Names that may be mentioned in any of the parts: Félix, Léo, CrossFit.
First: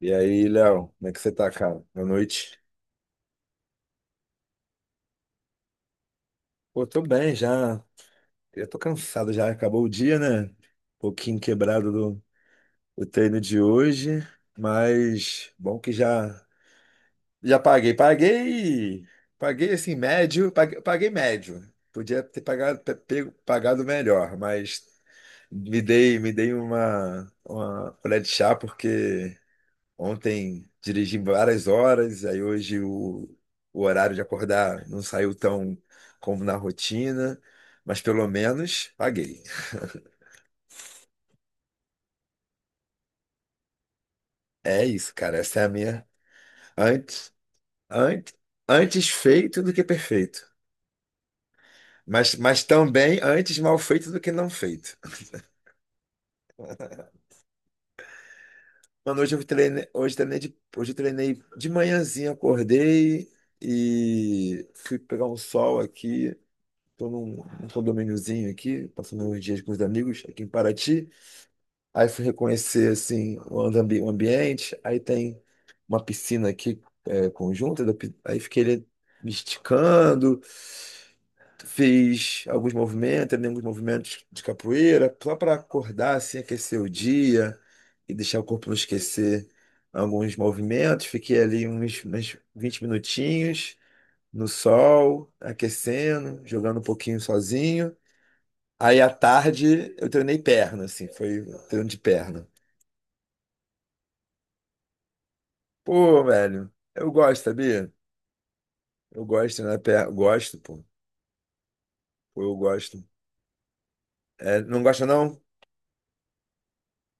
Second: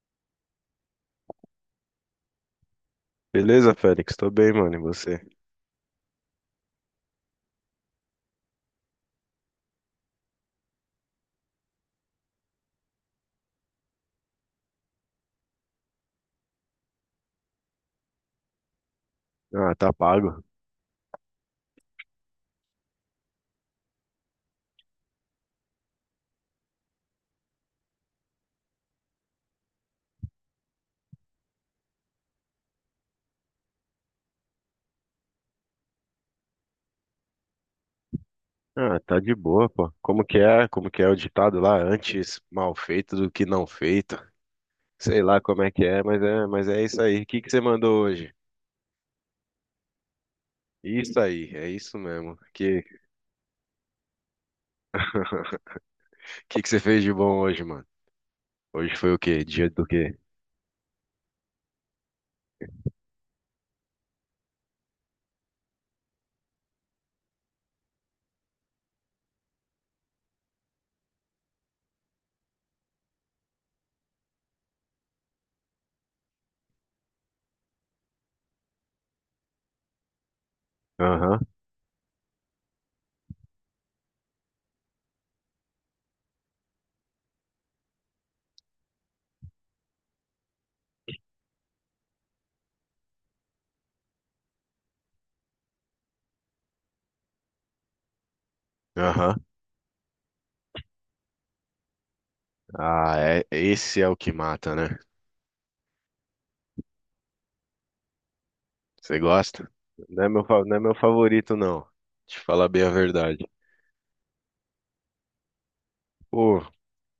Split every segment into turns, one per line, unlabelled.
E aí, Léo, como é que você tá, cara? Boa noite.
Beleza, Félix? Tô bem, mano. E você?
Pô, tô bem já. Eu tô cansado já, acabou o dia, né? Um pouquinho quebrado do treino de hoje, mas bom que já já paguei. Paguei, paguei
Ah, tá
assim,
pago.
médio, paguei, paguei médio. Podia ter pagado, pagado melhor, mas me dei uma colher de chá porque ontem dirigi várias horas, aí hoje o horário de acordar não saiu tão como na rotina, mas pelo menos
Ah, tá de
paguei.
boa, pô. Como que é? Como que é o ditado lá? Antes mal feito do que não feito.
É isso,
Sei
cara.
lá
Essa
como
é a
é que é,
minha.
mas é isso aí. O
Antes,
que que você mandou hoje?
antes, antes feito do que perfeito.
Isso aí, é isso
Mas,
mesmo. Que
também antes mal feito do que não feito.
que você fez de bom hoje, mano? Hoje foi o
Mano,
quê? Dia do quê?
hoje eu treinei de manhãzinha, acordei e fui pegar um sol aqui. Tô num condomíniozinho aqui, passando uns dias com os amigos aqui em Paraty. Aí fui reconhecer assim o o ambiente, aí tem uma piscina aqui é, conjunta, aí fiquei ali me esticando,
Aham,
fiz alguns movimentos, treinei alguns movimentos de capoeira, só para acordar assim, aquecer o dia e deixar o corpo não esquecer alguns movimentos. Fiquei ali uns 20 minutinhos no sol, aquecendo, jogando um pouquinho sozinho. Aí à
aham.
tarde eu treinei perna, assim, foi treino de perna.
Ah, é, esse é o que mata, né?
Pô, velho, eu gosto, sabia?
Você
Eu gosto,
gosta?
né?
Não é meu,
Gosto,
não é
pô.
meu favorito, não. Te
Pô, eu
falar bem a
gosto.
verdade.
É, não gosta, não?
Pô,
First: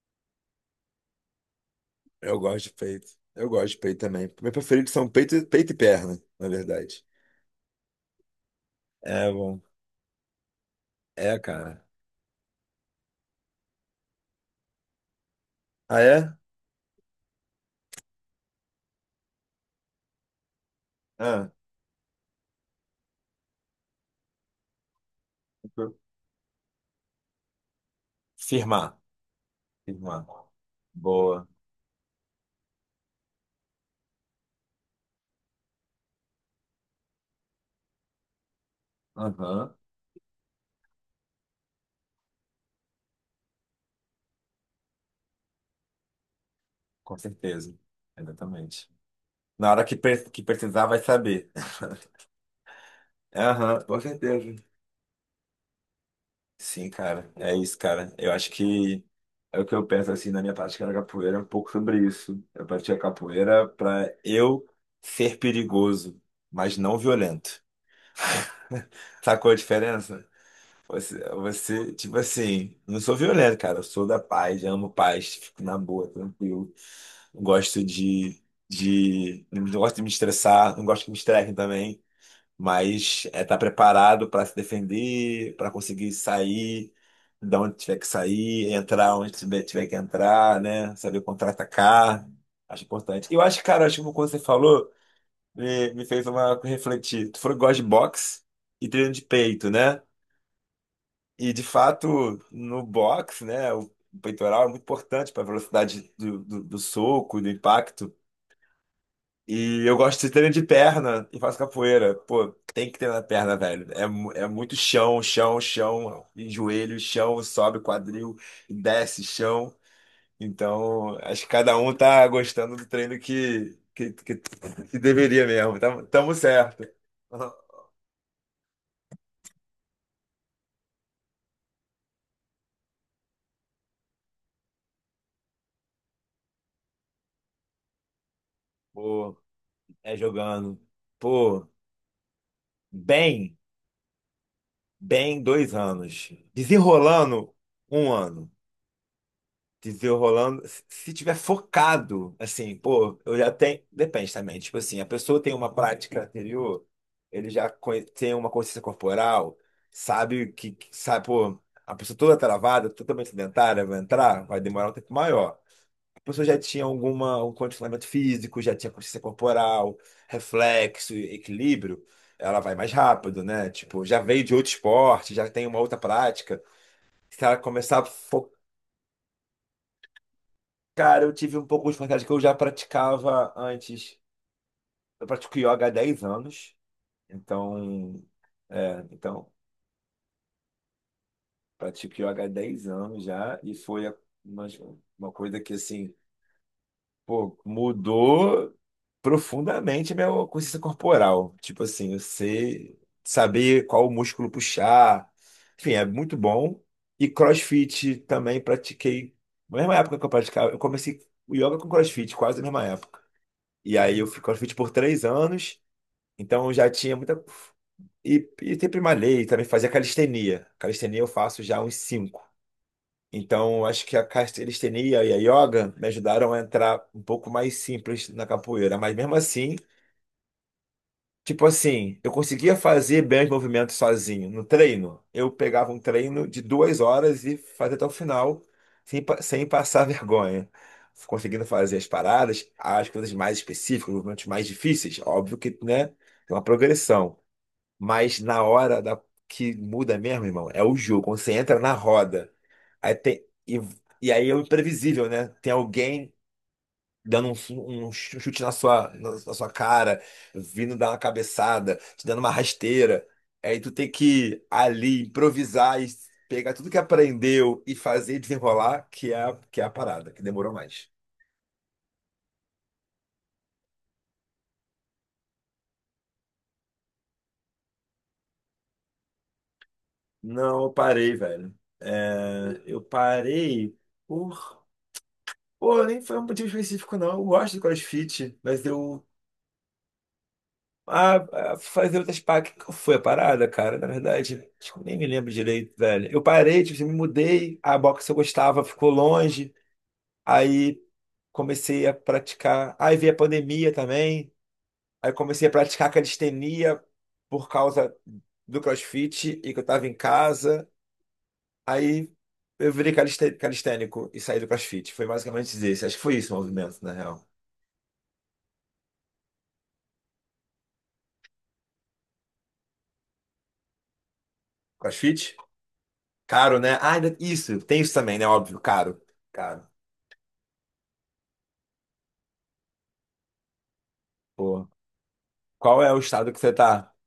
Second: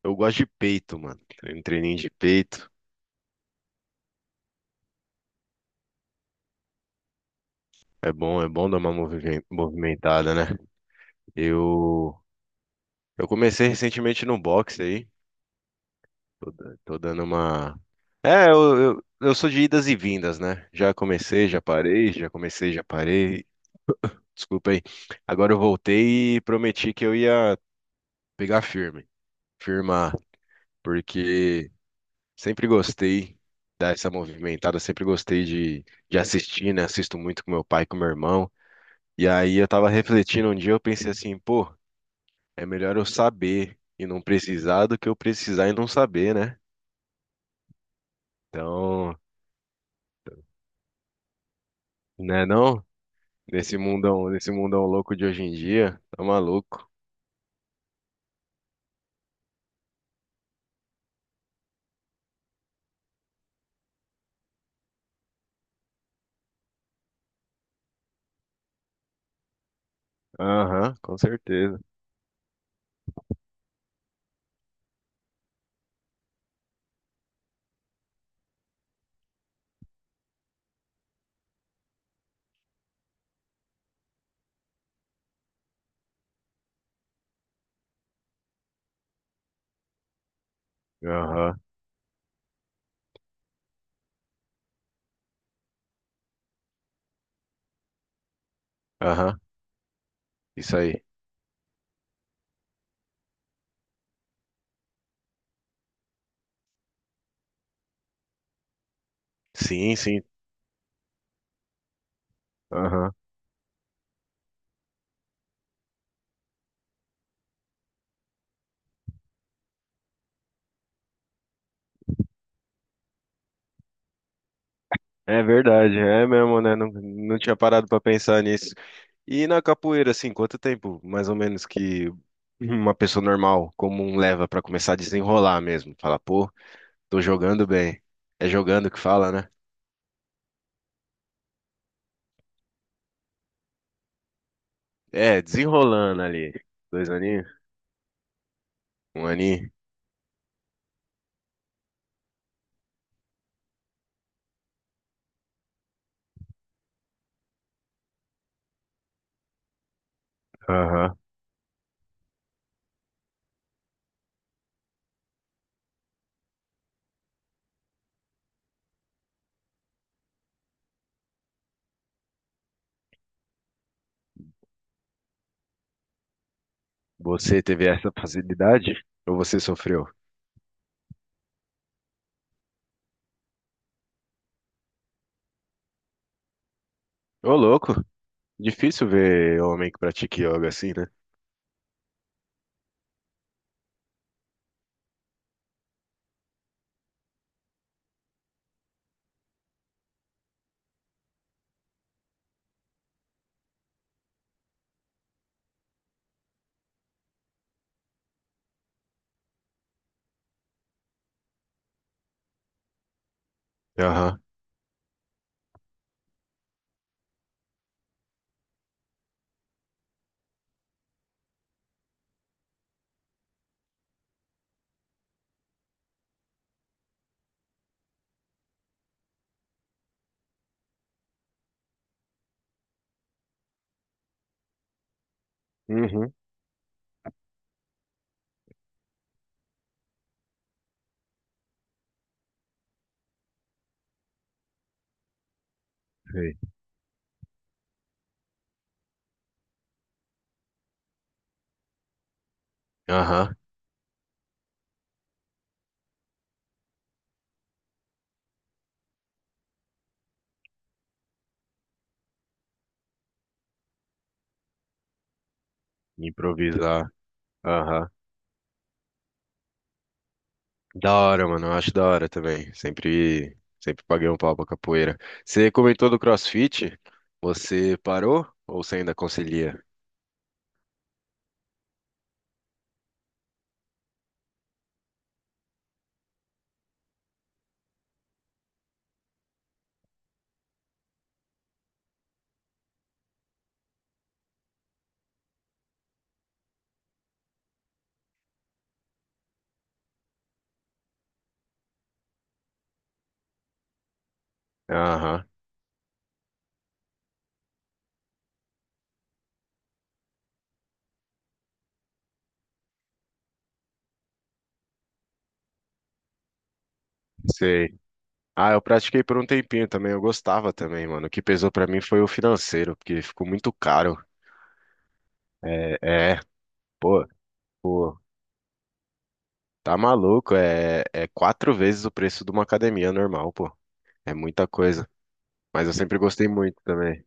eu gosto de peito, mano. Um treininho de
Eu gosto
peito.
de peito. Eu gosto de peito também. Meu preferido são peito, peito e perna, na verdade.
É bom dar uma
É, bom.
movimentada, né?
É, cara.
Eu, eu comecei recentemente no boxe aí.
Ah, é?
Tô, tô dando uma. É, eu sou de idas e vindas, né? Já comecei,
Ah,
já parei, já comecei, já parei. Desculpa aí. Agora eu voltei e prometi que eu ia pegar
firmar.
firme, firmar,
Firmar. Boa.
porque sempre gostei. Dar essa movimentada, sempre gostei de assistir, né? Assisto muito com meu pai, com meu irmão. E aí eu
Aham,
tava refletindo um dia, eu pensei assim, pô, é melhor eu saber e não precisar do que eu precisar e não saber, né?
com certeza. Exatamente.
Então,
Na hora que, que precisar, vai saber.
né não?
Aham, com
Nesse
certeza.
mundão louco de hoje em dia, tá maluco.
Sim, cara, é isso, cara. Eu acho que é o que eu penso assim na minha prática da capoeira, é um pouco sobre isso. Eu pratiquei a capoeira pra eu ser perigoso, mas não violento. Sacou a diferença?
Aham, com certeza.
Tipo assim, não sou violento, cara. Eu sou da paz, eu amo paz, fico na boa, tranquilo. Não gosto não gosto de me estressar, não gosto que me estressem também, mas é estar preparado para se defender, para conseguir sair da onde tiver que sair, entrar onde tiver que entrar, né? Saber
Aham,
contra-atacar. Acho importante. Eu acho, cara, acho que quando você falou, me fez uma refletir. Tu falou que gosta de boxe e treino de
aham,
peito, né?
isso aí.
E de fato, no boxe, né? O peitoral é muito importante para a velocidade do soco, do impacto. E
Sim,
eu gosto
sim,
de treinar de perna e faço capoeira. Pô, tem que
aham.
treinar perna, velho. É, é muito chão, chão, chão, e joelho, chão, sobe quadril, desce chão. Então, acho que cada um tá gostando do treino que
É
deveria mesmo.
verdade,
Tamo,
é
tamo
mesmo, né?
certo.
Não, não tinha parado pra pensar nisso. E na capoeira, assim, quanto tempo, mais ou menos, que uma pessoa normal, comum, leva pra começar a desenrolar mesmo? Fala, pô, tô jogando bem. É jogando que fala,
Pô,
né?
é jogando. Pô, bem,
É,
bem dois
desenrolando
anos.
ali. Dois
Desenrolando
aninhos?
um ano.
Um aninho?
Dizer rolando, se tiver focado, assim, pô, eu já tenho. Depende também. Tipo assim, a pessoa tem uma prática anterior, ele já tem uma consciência corporal, sabe o que,
Aham.
sabe, pô, a pessoa toda travada, totalmente sedentária, vai entrar, vai demorar um tempo maior. A pessoa já tinha alguma, um condicionamento físico, já tinha consciência corporal, reflexo, equilíbrio, ela vai mais rápido, né? Tipo, já veio de outro esporte, já tem uma outra prática. Se ela
Você teve
começar a
essa
fo-
facilidade? Ou você sofreu?
Cara, eu tive um pouco de vontade que eu já praticava antes. Eu pratico yoga há 10 anos,
Ô, louco.
então, é,
Difícil
então,
ver homem que pratica yoga assim, né?
pratico yoga há 10 anos já, e foi uma, uma coisa que, assim, pô, mudou profundamente a minha consciência corporal. Tipo assim, eu sei saber qual músculo puxar, enfim, é muito bom. E CrossFit também pratiquei, na mesma época que eu praticava, eu comecei o yoga com CrossFit, quase na mesma época. E aí eu fui
Aham.
CrossFit por 3 anos, então eu já tinha muita. E sempre malhei, também fazia calistenia. Calistenia eu faço já há uns cinco. Então eu acho que a calistenia e a yoga me ajudaram a entrar um pouco mais simples na capoeira. Mas mesmo assim, tipo assim, eu conseguia fazer bem os movimentos sozinho no treino. Eu pegava um
Uhum.
treino de 2 horas e fazia até o final, sem, sem passar vergonha. Conseguindo fazer as paradas, as coisas mais específicas, os movimentos mais difíceis. Óbvio que, né, tem
Sei.
uma progressão. Mas na hora da, que muda mesmo, irmão, é o jogo. Quando você entra na roda, aí tem,
Aham.
e, e aí é o imprevisível, né? Tem alguém dando um, um chute na sua, na sua cara, vindo dar uma cabeçada, te dando uma rasteira. Aí tu tem que ali improvisar e pegar tudo que
Improvisar.
aprendeu e
Aham.
fazer desenrolar, que é, que é a parada, que demorou mais.
Da hora, mano. Eu acho da hora também. Sempre, sempre paguei um pau pra capoeira. Você comentou do CrossFit? Você parou? Ou você ainda concilia?
Não, eu parei, velho. É, eu parei por. Pô, nem foi um motivo específico, não. Eu gosto de CrossFit, mas eu Ah, fazer outras paradas. Que foi a parada, cara? Na verdade, acho que eu nem me lembro direito, velho. Eu parei, tipo, assim, me mudei, a boxe que eu gostava ficou longe, aí comecei a praticar. Aí veio a pandemia também, aí
Aham.
comecei a praticar calistenia por causa do CrossFit e que eu tava em casa. Aí eu virei calistênico e saí do CrossFit. Foi basicamente isso. Acho que foi isso o movimento, na real.
Sei. Ah, eu pratiquei por um tempinho também, eu gostava também, mano. O que pesou pra mim foi o financeiro, porque ficou muito caro.
CrossFit?
É, é,
Caro, né? Ah,
pô,
isso, tem isso
pô,
também, né? Óbvio, caro. Caro.
tá maluco, é quatro vezes o preço de uma academia normal, pô. É muita
Porra.
coisa. Mas eu
Qual é
sempre
o
gostei
estado que você
muito
tá?
também.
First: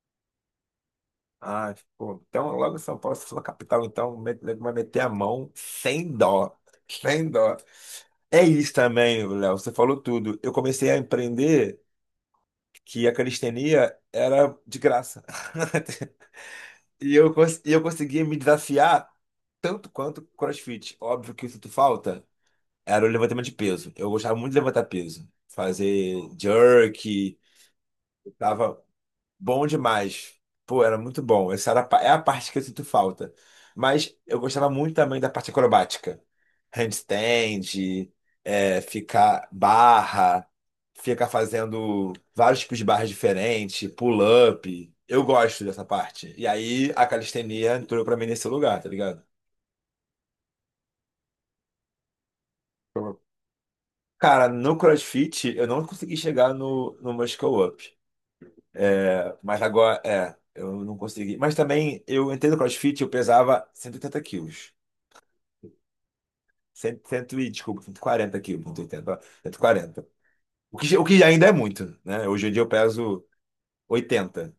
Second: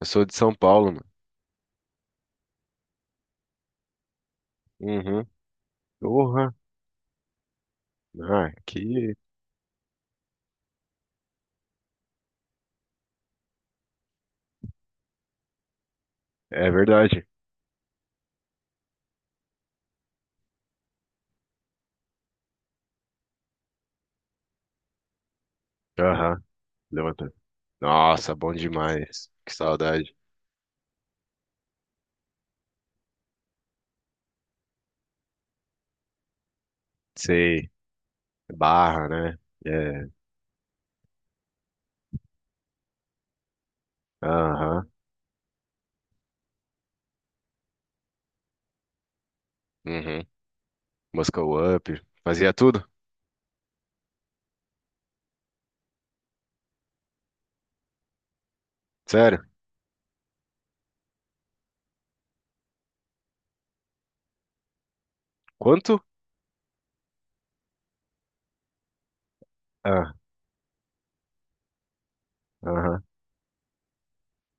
Eu sou de São Paulo, mano.
Ah, pô, então logo São Paulo, se for capital, então vai meter a
Uhum.
mão sem dó.
Porra.
Sem dó. É
Ah,
isso
que...
também, Léo, você falou tudo. Eu comecei a empreender que a calistenia era de graça.
É verdade.
E eu conseguia me desafiar tanto quanto CrossFit. Óbvio que eu sinto falta era o levantamento de peso. Eu gostava muito de levantar peso. Fazer
Aham, levanta.
jerk,
Nossa, bom
tava
demais. Que
bom
saudade.
demais. Pô, era muito bom. Essa era a é a parte que eu sinto falta. Mas eu gostava muito também da parte acrobática.
Sei,
Handstand, é,
barra, né?
ficar
É,
barra, ficar fazendo vários tipos de barras diferentes,
aham,
pull-up. Eu gosto dessa parte. E aí a calistenia entrou pra mim nesse lugar, tá ligado?
uhum. Muscle Up. Fazia tudo?
Cara, no CrossFit eu não consegui chegar no Muscle Up.
Sério?
Mas agora, é, eu não consegui. Mas também, eu entrei no CrossFit, eu pesava 180 quilos.
Quanto?
Cento, cento e, desculpa, 140 quilos, 180, 140.
Ah,
O que ainda é muito, né? Hoje em dia eu
aham.
peso oitenta,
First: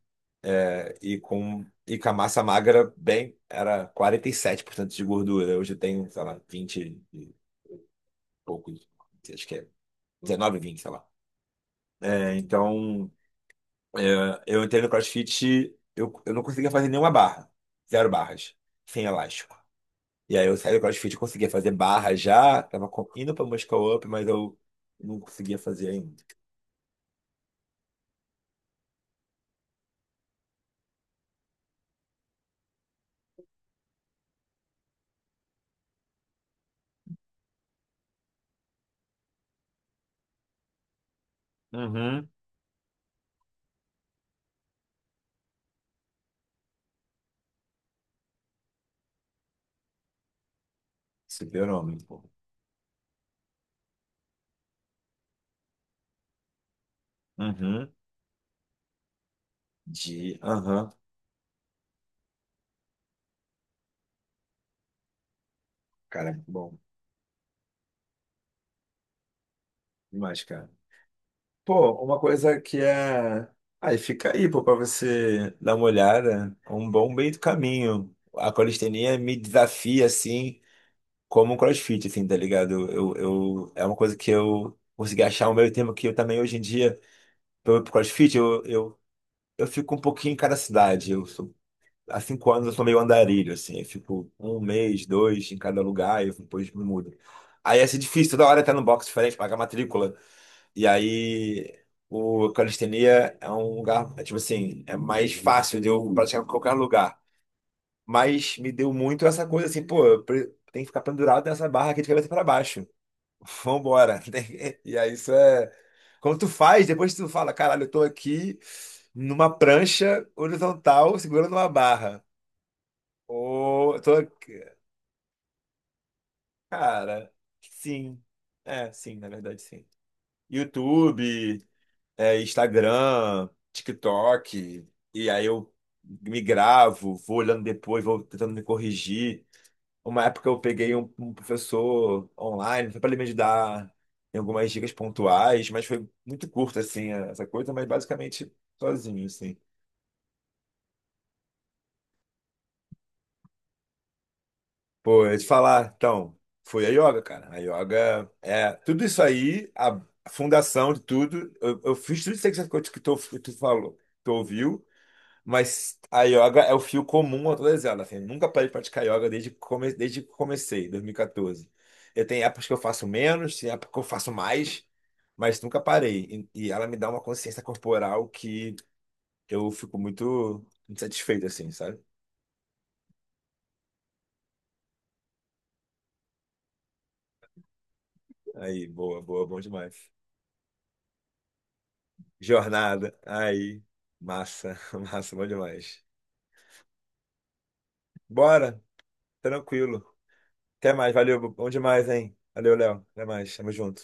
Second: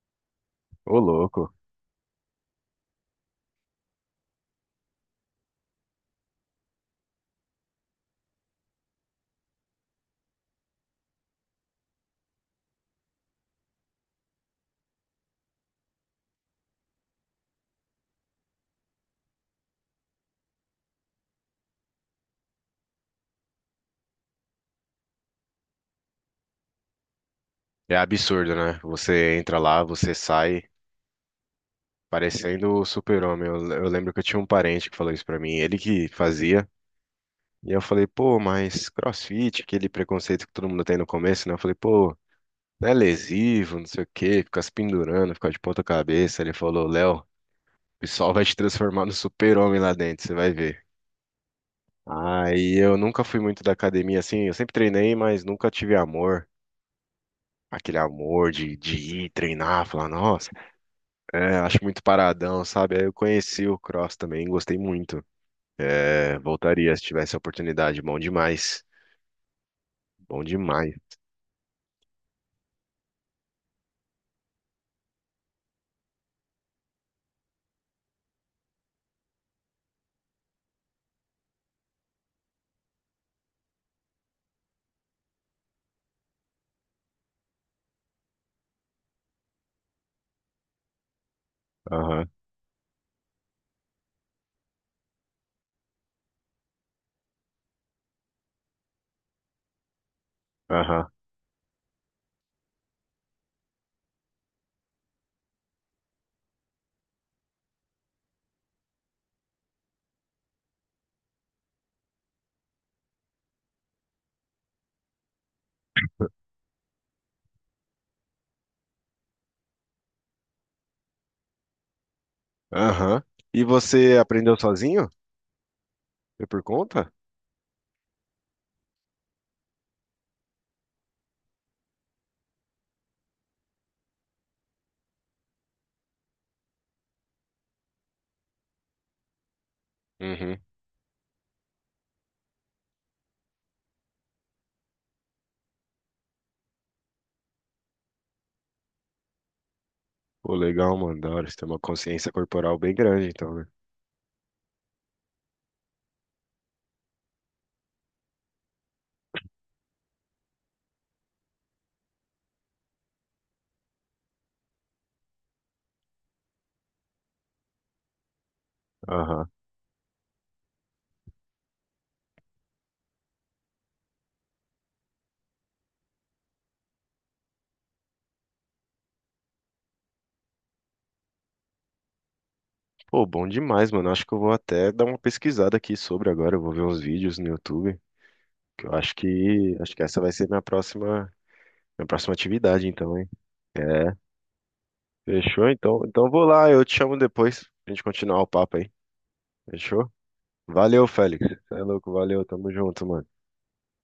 é,
Ô, louco.
e com a massa magra, bem, era 47% de gordura. Hoje eu tenho, sei lá, 20 e pouco. Acho que é 19, 20, sei lá. É, então, é, eu entrei no CrossFit, eu não conseguia fazer nenhuma barra. Zero barras. Sem elástico. E aí eu saí do CrossFit, eu conseguia fazer barra já, tava indo pra Muscle Up, mas eu não conseguia fazer ainda.
É absurdo, né? Você entra lá, você sai parecendo o super-homem. Eu lembro que eu tinha um parente que falou isso pra mim, ele que fazia. E eu falei, pô, mas CrossFit, aquele preconceito que todo mundo tem no começo, né? Eu falei, pô,
Uhum,
não é lesivo, não sei o quê, fica se pendurando, fica de ponta cabeça. Ele falou, Léo, o pessoal vai te transformar no super-homem lá dentro, você vai ver.
super-homem, pô.
Aí eu nunca fui muito da academia assim, eu sempre treinei, mas nunca tive amor.
Uhum.
Aquele amor de ir treinar, falar,
De.
nossa,
Aham.
é, acho muito paradão, sabe? Aí eu conheci o cross também, gostei muito.
Cara,
É,
muito bom.
voltaria se tivesse a oportunidade, bom demais. Bom
Demais, cara.
demais.
Pô, uma coisa que é. Aí fica aí, pô, pra você dar uma olhada. É um bom meio do caminho. A calistenia me desafia, assim, como o CrossFit, assim, tá ligado? É uma coisa que eu consegui achar o meio termo que eu também, hoje em dia, pro CrossFit, eu fico um pouquinho em cada cidade. Eu sou, há
Aham,
5 anos eu sou meio andarilho, assim. Eu fico um mês, dois em cada lugar e eu depois me mudo. Aí ia ser difícil, toda hora estar num box diferente, pagar matrícula. E
aham,
aí o calistenia é um lugar, é tipo assim, é mais fácil de eu praticar em qualquer lugar. Mas me deu muito essa coisa assim, pô, eu tem que ficar pendurado nessa barra aqui de cabeça para baixo. Vambora. E aí isso é. Quando tu faz, depois tu fala, caralho, eu tô aqui numa prancha horizontal segurando uma barra.
aham. E
Ou eu tô
você aprendeu
aqui.
sozinho? Foi por conta?
Cara, sim. É, sim, na verdade, sim. YouTube, é, Instagram, TikTok. E aí eu me gravo, vou olhando depois, vou tentando me corrigir. Uma época eu
Uhum.
peguei um professor online, foi para ele me dar em algumas dicas pontuais, mas foi muito curto, assim, essa coisa, mas basicamente sozinho, assim.
Pô, legal, mano, da hora. Você tem uma consciência corporal bem grande, então, né?
Pô, eu ia te falar, então, foi a yoga, cara. A yoga é tudo isso aí, a fundação de tudo. Eu fiz tudo isso aí que tu, falou, tu ouviu. Mas a yoga é o fio comum a todas elas. Assim, eu nunca parei de praticar yoga desde,
Aham.
desde que comecei, 2014. Eu tenho épocas que eu faço menos, tem épocas que eu faço mais, mas nunca parei. E ela me dá uma consciência corporal que eu fico muito muito satisfeito, assim, sabe?
Pô, bom demais, mano. Acho que eu vou até dar uma pesquisada aqui sobre agora. Eu vou ver uns vídeos no YouTube. Que
Aí,
eu
boa, boa, bom
acho que
demais.
essa vai ser minha próxima minha próxima atividade,
Jornada,
então, hein?
aí,
É.
massa, massa, bom
Fechou? Então,
demais.
então eu vou lá, eu te chamo depois pra gente continuar o papo
Bora,
aí.
tranquilo.
Fechou?
Até
Valeu,
mais,
Félix.
valeu, bom
Você é
demais,
louco,
hein?
valeu, tamo
Valeu, Léo.
junto,
Até
mano.
mais, tamo junto.